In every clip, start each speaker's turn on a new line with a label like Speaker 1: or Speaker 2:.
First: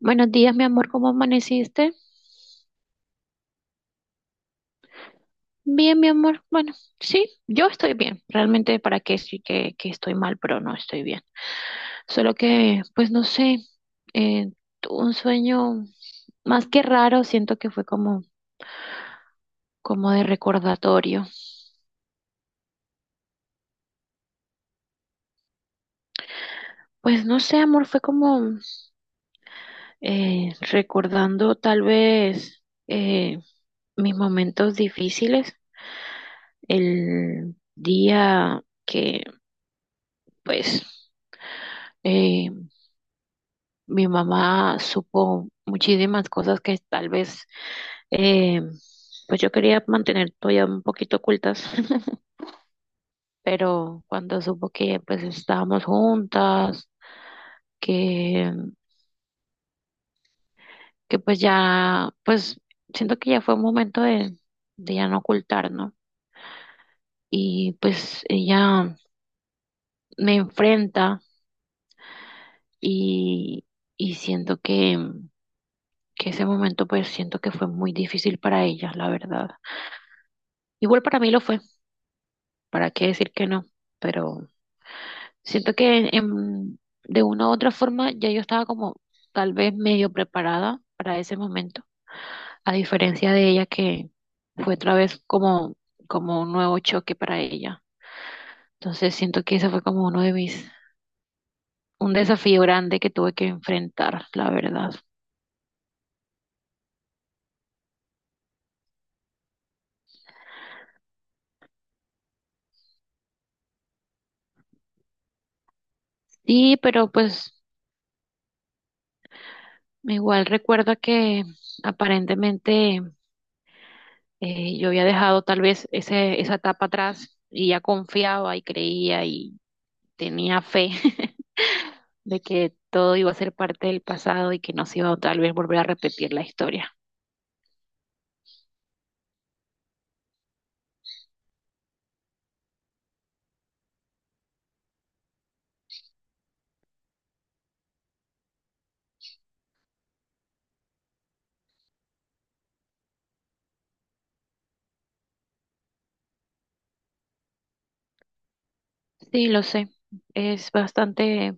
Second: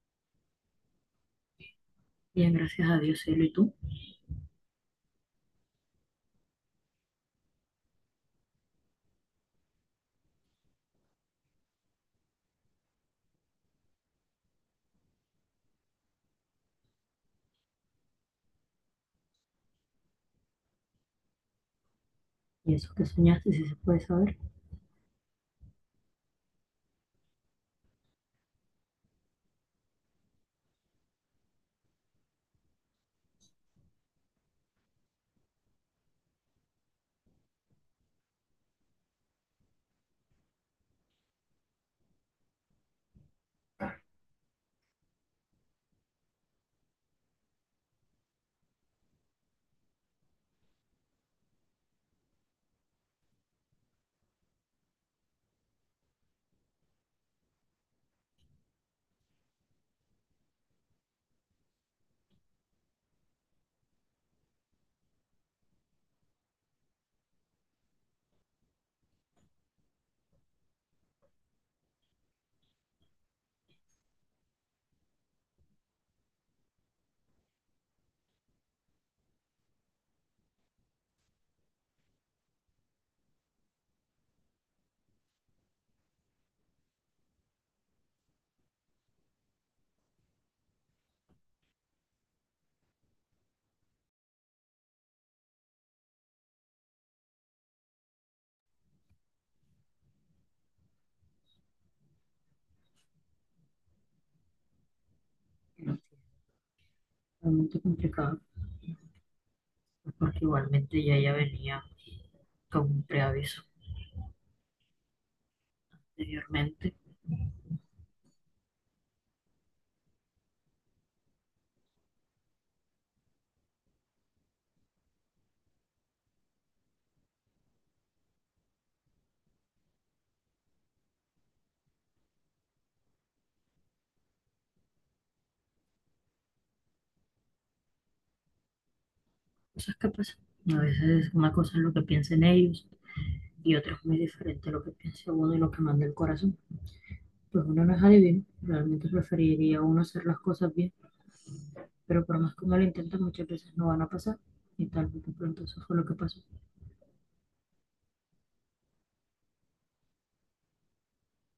Speaker 1: Buenos días, mi amor, ¿cómo amaneciste?
Speaker 2: Bien, gracias a Dios, cielo, ¿y tú?
Speaker 1: Bien, mi amor. Bueno, sí, yo estoy bien. Realmente, ¿para qué sí que estoy mal, pero no estoy bien? Solo que, pues no sé, eh, tuve un sueño más que raro, siento que fue como, como de recordatorio.
Speaker 2: ¿Y eso que soñaste, si se puede saber?
Speaker 1: Pues no sé, amor, fue como recordando tal vez mis momentos difíciles, el día que, pues... eh, Mi mamá supo muchísimas cosas que tal vez, eh, pues yo quería mantener todavía un poquito ocultas, pero cuando supo que pues estábamos juntas, que, que pues ya, pues siento que ya fue un momento de ya no ocultar, ¿no? Y pues ella me enfrenta y, y siento que ese momento pues siento que fue muy difícil para ella, la verdad. Igual para mí lo fue. ¿Para qué decir que no? Pero siento que de una u otra forma ya yo estaba como tal vez medio preparada para ese momento, a diferencia de ella que fue otra vez como, como un nuevo choque para ella. Entonces siento que ese fue como uno de mis, un desafío grande que tuve que enfrentar, la verdad.
Speaker 2: No, realmente complicado, porque igualmente ya ella venía con un preaviso
Speaker 1: Sí,
Speaker 2: anteriormente.
Speaker 1: pero pues igual recuerdo que aparentemente yo había dejado tal vez esa etapa atrás y ya confiaba y creía y tenía fe de que todo iba a ser parte del pasado y que no se iba a tal vez volver a repetir la historia.
Speaker 2: Cosas que pasan. A veces una cosa es lo que piensen ellos y otra es muy diferente a lo que piensa uno y lo que manda el corazón. Pues uno no es adivino, realmente preferiría uno hacer las cosas bien, pero por más que uno lo intenta, muchas veces no van a pasar. Y tal vez de pronto eso fue lo que pasó.
Speaker 1: Sí, lo sé, es bastante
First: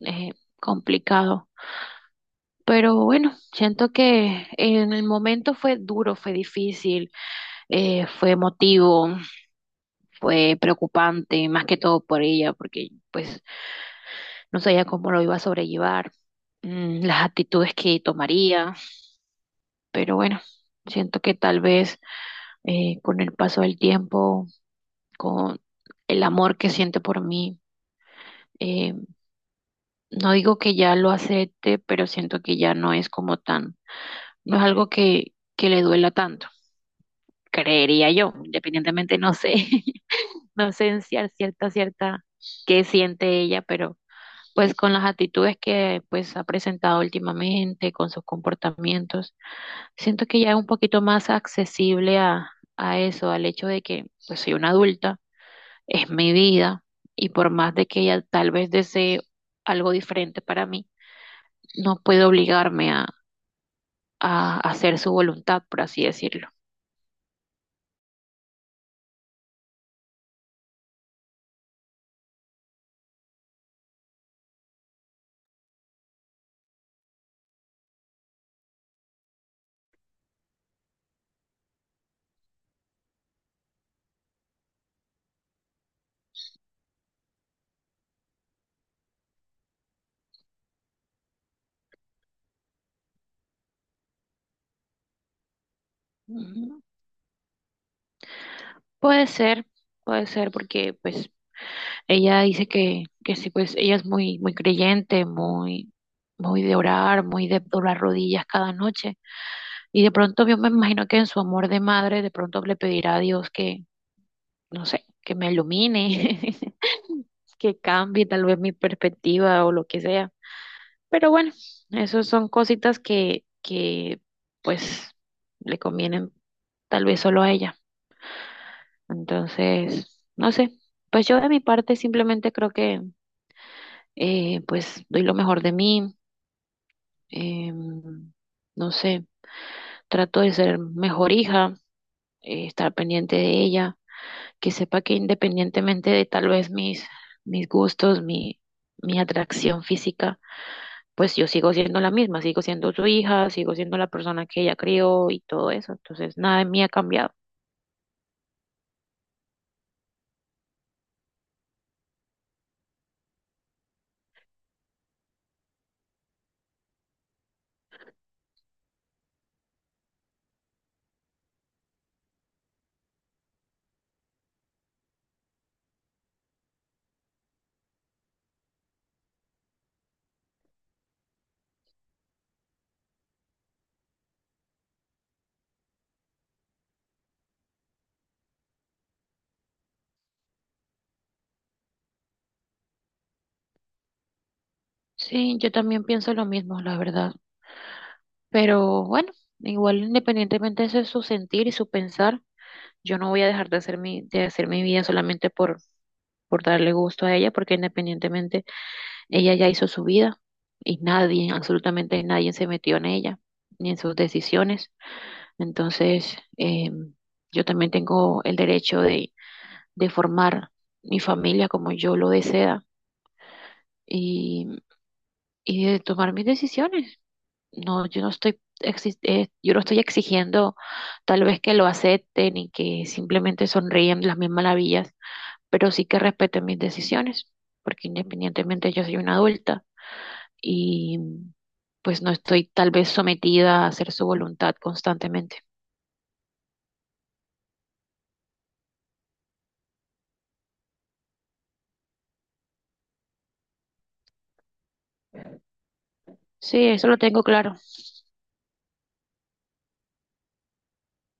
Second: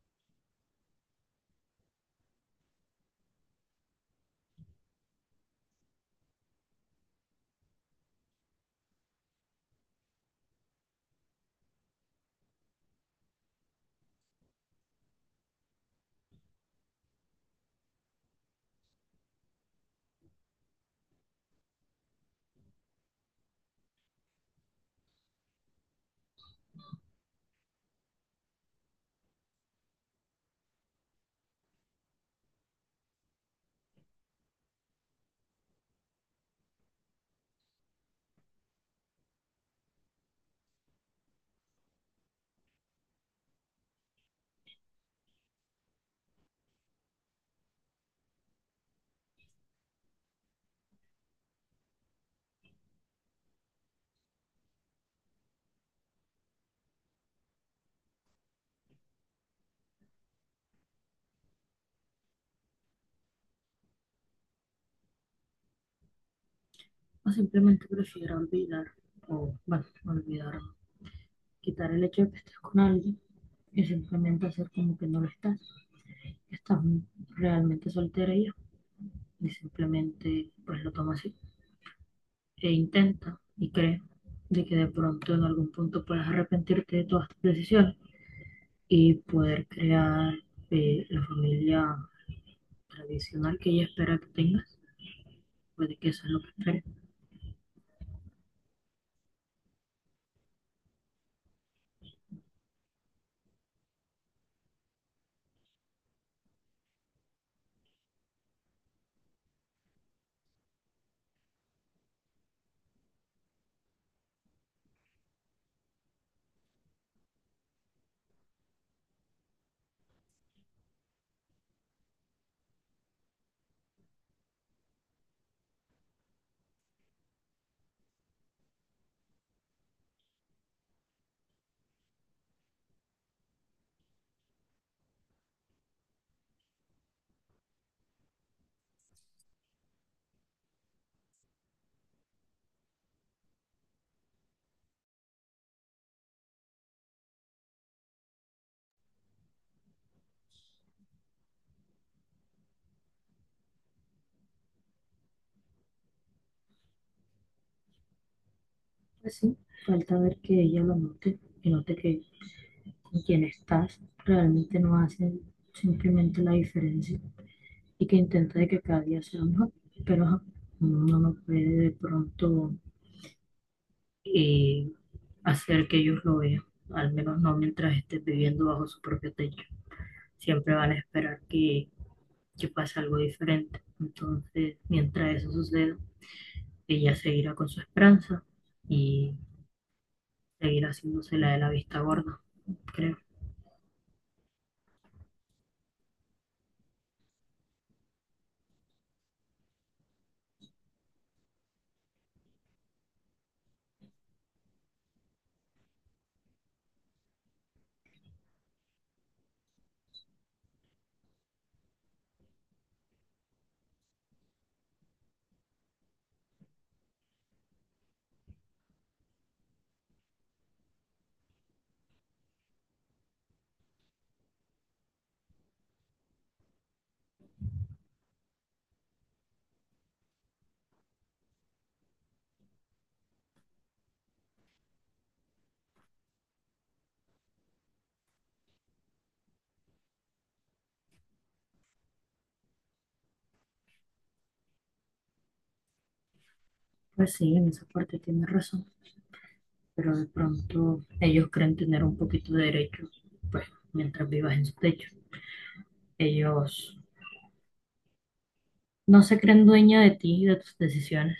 Speaker 1: eh, complicado, pero bueno, siento que en el momento fue duro, fue difícil, fue emotivo, fue preocupante, más que todo por ella, porque pues no sabía cómo lo iba a sobrellevar, las actitudes que tomaría, pero bueno. Siento que tal vez con el paso del tiempo con el amor que siente por mí. Eh, no digo que ya lo acepte, pero siento que ya no es como tan, no es algo que le duela tanto, creería yo, independientemente, no sé, no sé en cierta, qué siente ella, pero pues con las actitudes que pues ha presentado últimamente, con sus comportamientos, siento que ya es un poquito más accesible a eso, al hecho de que pues soy una adulta, es mi vida y por más de que ella tal vez desee algo diferente para mí, no puedo obligarme a hacer su voluntad, por así decirlo.
Speaker 2: O simplemente prefiero olvidar, o bueno, olvidar quitar el hecho de que estés con alguien y simplemente hacer como que no lo estás, que estás realmente soltera y simplemente pues lo toma así e intenta y cree de que de pronto en algún punto puedas arrepentirte de todas tus decisiones y poder crear la familia tradicional que ella espera que tengas, puede que eso es lo que
Speaker 1: Ujú.
Speaker 2: espera.
Speaker 1: Puede ser, puede ser porque pues ella dice que sí, pues ella es muy, muy creyente, muy, muy de orar, muy de doblar rodillas cada noche. Y de pronto yo me imagino que en su amor de madre, de pronto le pedirá a Dios que, no sé, que me ilumine, que cambie tal vez mi perspectiva o lo que sea. Pero bueno, esas son cositas que pues le convienen tal vez solo a ella. Entonces, no sé, pues yo de mi parte simplemente creo que pues doy lo mejor de mí, em, no sé, trato de ser mejor hija, estar pendiente de ella, que sepa que independientemente de tal vez mis, mis gustos, mi atracción física, pues yo sigo siendo la misma, sigo siendo su hija, sigo siendo la persona que ella crió y todo eso. Entonces, nada de mí ha cambiado.
Speaker 2: Así, falta ver que ella lo note y note que con quien estás realmente no hace simplemente la diferencia y que intente de que cada día sea mejor, pero ajá, uno no puede de pronto eh, hacer que ellos lo vean, al menos no mientras estés viviendo bajo su propio techo. Siempre van a esperar que pase algo diferente. Entonces, mientras eso suceda, ella seguirá con su esperanza y seguirá haciéndose la de la vista gorda, creo.
Speaker 1: Sí, yo también pienso lo mismo, la verdad. Pero bueno, igual independientemente de eso es su sentir y su pensar, yo no voy a dejar de hacer mi vida solamente por darle gusto a ella, porque independientemente ella ya hizo su vida y nadie, absolutamente nadie se metió en ella ni en sus decisiones. Entonces, yo también tengo el derecho de formar mi familia como yo lo desea y, y de tomar mis decisiones. No, yo no estoy exigiendo tal vez que lo acepten y que simplemente sonríen las mismas maravillas, pero sí que respeten mis decisiones, porque independientemente yo soy una adulta y pues no estoy tal vez sometida a hacer su voluntad constantemente.
Speaker 2: Pues sí, en esa parte tienes razón, pero de pronto ellos creen tener un poquito de derecho, pues mientras vivas en su techo.
Speaker 1: Sí,
Speaker 2: Ellos
Speaker 1: eso lo tengo claro.
Speaker 2: no se creen dueña de ti y de tus decisiones,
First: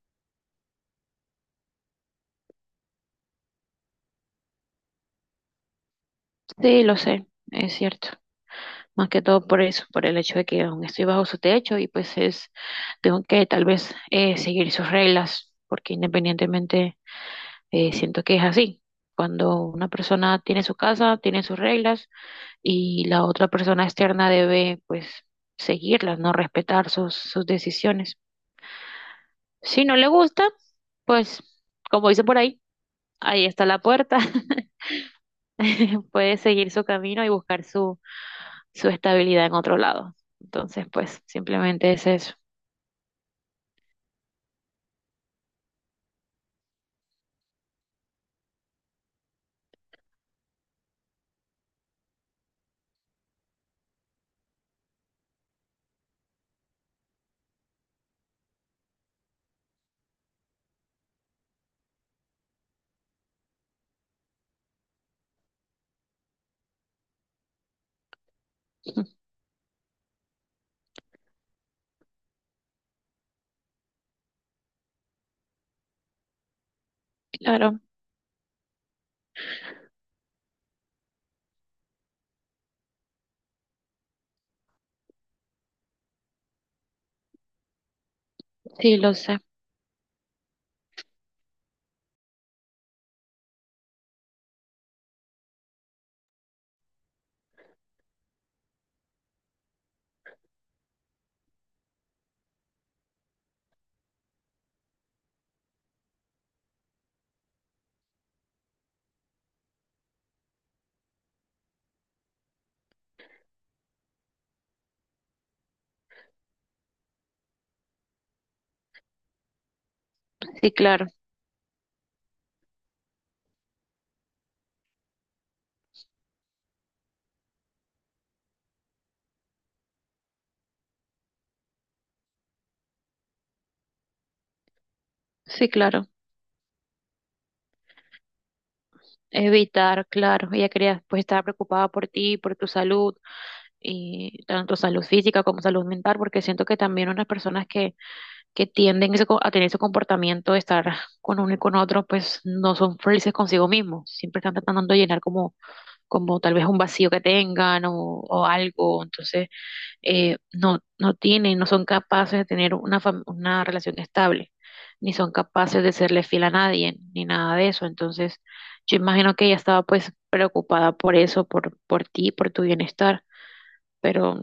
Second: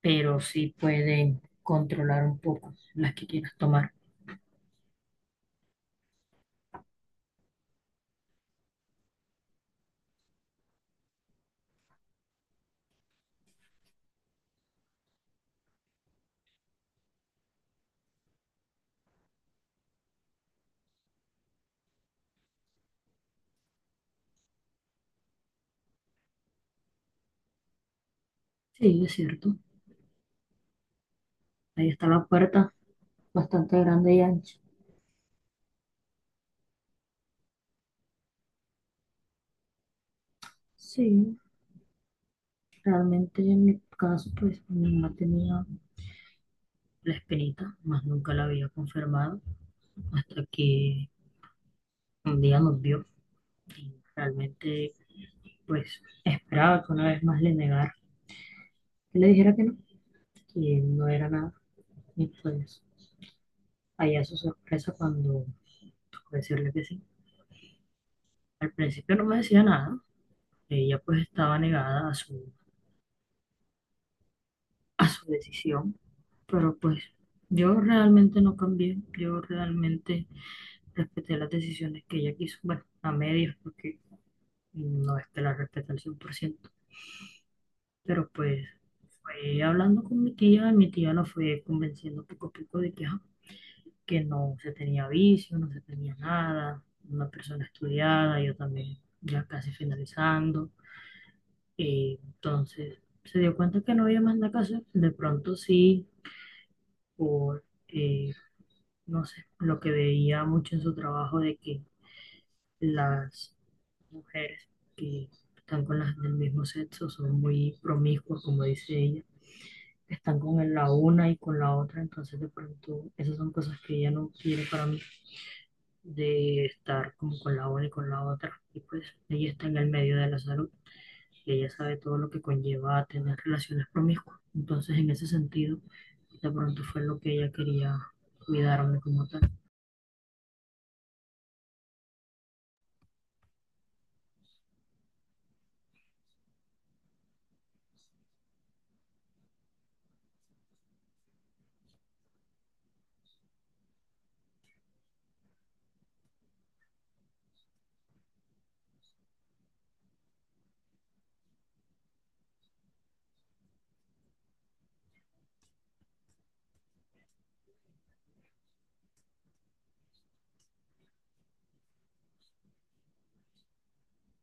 Speaker 2: pero sí pueden controlar un poco las que quieras tomar.
Speaker 1: Sí, lo sé, es cierto. Más que todo por eso, por el hecho de que aún estoy bajo su techo y pues es, tengo que tal vez seguir sus reglas, porque independientemente siento que es así. Cuando una persona tiene su casa, tiene sus reglas y la otra persona externa debe pues seguirlas, no respetar sus, sus decisiones.
Speaker 2: Sí, es cierto.
Speaker 1: Si no le gusta, pues
Speaker 2: Ahí está
Speaker 1: como
Speaker 2: la
Speaker 1: dice por ahí,
Speaker 2: puerta,
Speaker 1: ahí está
Speaker 2: bastante
Speaker 1: la
Speaker 2: grande
Speaker 1: puerta.
Speaker 2: y ancha.
Speaker 1: Puede seguir su camino y buscar su, su estabilidad en otro lado. Entonces, pues
Speaker 2: Sí,
Speaker 1: simplemente es eso.
Speaker 2: realmente en mi caso, pues mi mamá tenía la espinita, más nunca la había confirmado hasta que un día nos vio y realmente, pues esperaba que una vez más le negara, que le dijera que no era nada. Y pues, allá su sorpresa cuando tocó decirle que sí. Al principio no me decía nada, ella pues estaba negada a su decisión, pero pues yo
Speaker 1: Claro,
Speaker 2: realmente no cambié, yo realmente respeté las decisiones que ella quiso, bueno, a medias porque no es que la respete al 100% pero pues
Speaker 1: sí, lo sé.
Speaker 2: fue hablando con mi tía la fue convenciendo poco a poco de que, ajá, que no se tenía vicio, no se tenía nada, una persona estudiada, yo también ya casi finalizando. Y entonces se dio cuenta que no había más nada que hacer. De pronto sí, por, no sé, lo que veía mucho en su trabajo de que las mujeres que están con las del mismo sexo son muy promiscuas, como dice ella, están con
Speaker 1: Sí,
Speaker 2: la
Speaker 1: claro,
Speaker 2: una y con la otra, entonces de pronto esas son cosas que ella no quiere para mí, de estar como con la una y con la otra. Y pues ella está en el medio de la salud, que ella sabe todo lo que conlleva tener relaciones promiscuas. Entonces, en ese
Speaker 1: sí,
Speaker 2: sentido,
Speaker 1: claro.
Speaker 2: de pronto fue lo que ella quería cuidarme como tal.
Speaker 1: Evitar, claro. Ella quería pues estar preocupada por ti, por tu salud, y tanto salud física como salud mental, porque siento que también unas personas que tienden a tener ese comportamiento de estar con uno y con otro, pues no son felices consigo mismos. Siempre están tratando de llenar como, como tal vez un vacío que tengan o algo. Entonces, no, no tienen, no son capaces de tener una, una relación estable, ni son capaces de serle fiel a nadie, ni nada de eso. Entonces, yo imagino que ella estaba pues preocupada por eso, por ti, por tu bienestar. Pero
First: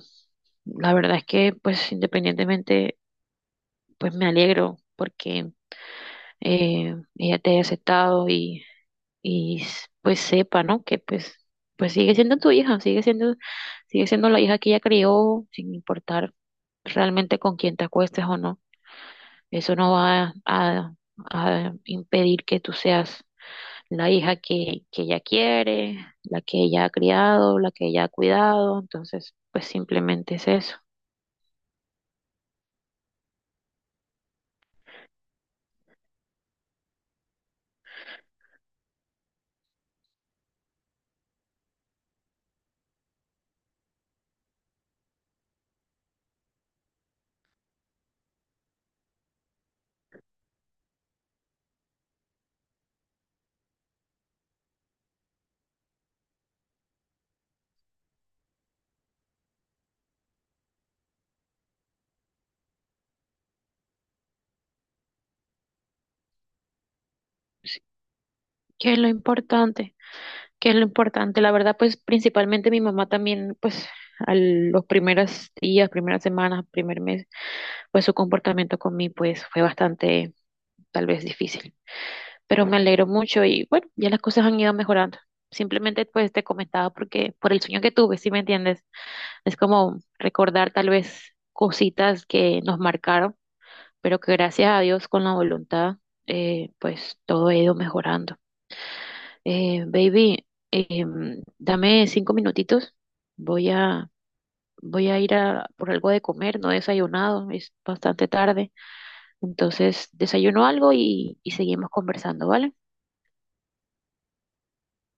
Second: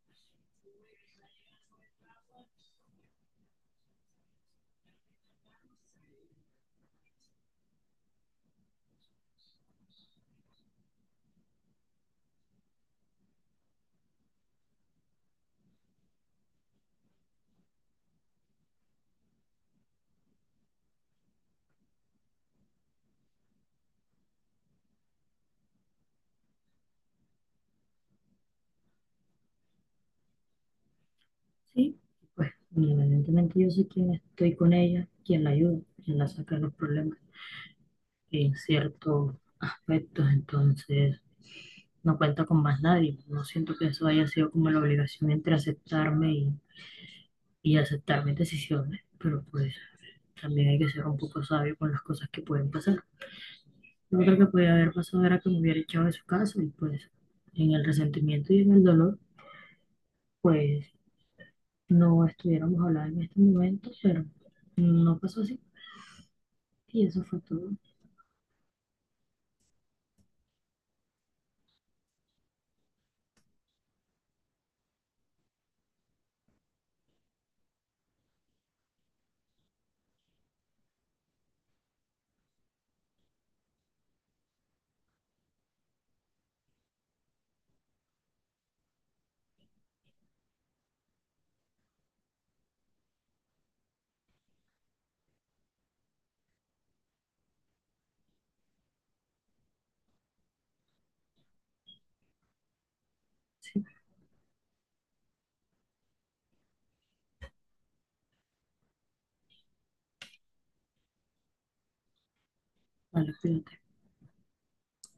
Speaker 1: la verdad es que pues independientemente, pues me alegro porque ella te haya aceptado y, pues sepa, ¿no? Que pues, pues sigue siendo tu hija, sigue siendo la hija que ella crió, sin importar realmente con quién te acuestes o no. Eso no va a impedir que tú seas la hija que ella quiere, la que ella ha criado, la que ella ha cuidado. Entonces, pues simplemente es eso.
Speaker 2: Sí, pues independientemente yo sé quién estoy con ella, quién la ayuda, quién la saca de los problemas en ciertos aspectos, entonces no cuenta con más nadie. No siento que eso haya sido como la obligación entre aceptarme y aceptar mis decisiones, pero pues también hay que ser un poco sabio con las cosas que pueden pasar. Yo creo que podía haber pasado era que me hubiera echado de su casa y pues en el resentimiento y en el dolor, pues no estuviéramos hablando en este momento, pero no pasó así y eso fue todo.
Speaker 1: Sí, ¿qué es lo importante? Que es lo importante. La verdad, pues principalmente mi mamá también, pues a los primeros días, primeras semanas, primer mes, pues su comportamiento con mí, pues fue bastante, tal vez difícil. Pero me alegro mucho y bueno, ya las cosas han ido mejorando. Simplemente pues te comentaba porque por el sueño que tuve, si me entiendes, es como recordar tal vez cositas que nos marcaron, pero que gracias a Dios con la voluntad, pues todo ha ido mejorando. Baby, dame 5 minutitos. Voy
Speaker 2: Sí,
Speaker 1: a, voy a ir a por algo de comer. No he desayunado, es bastante tarde. Entonces, desayuno algo y seguimos conversando, ¿vale?
Speaker 2: vale, cuídate.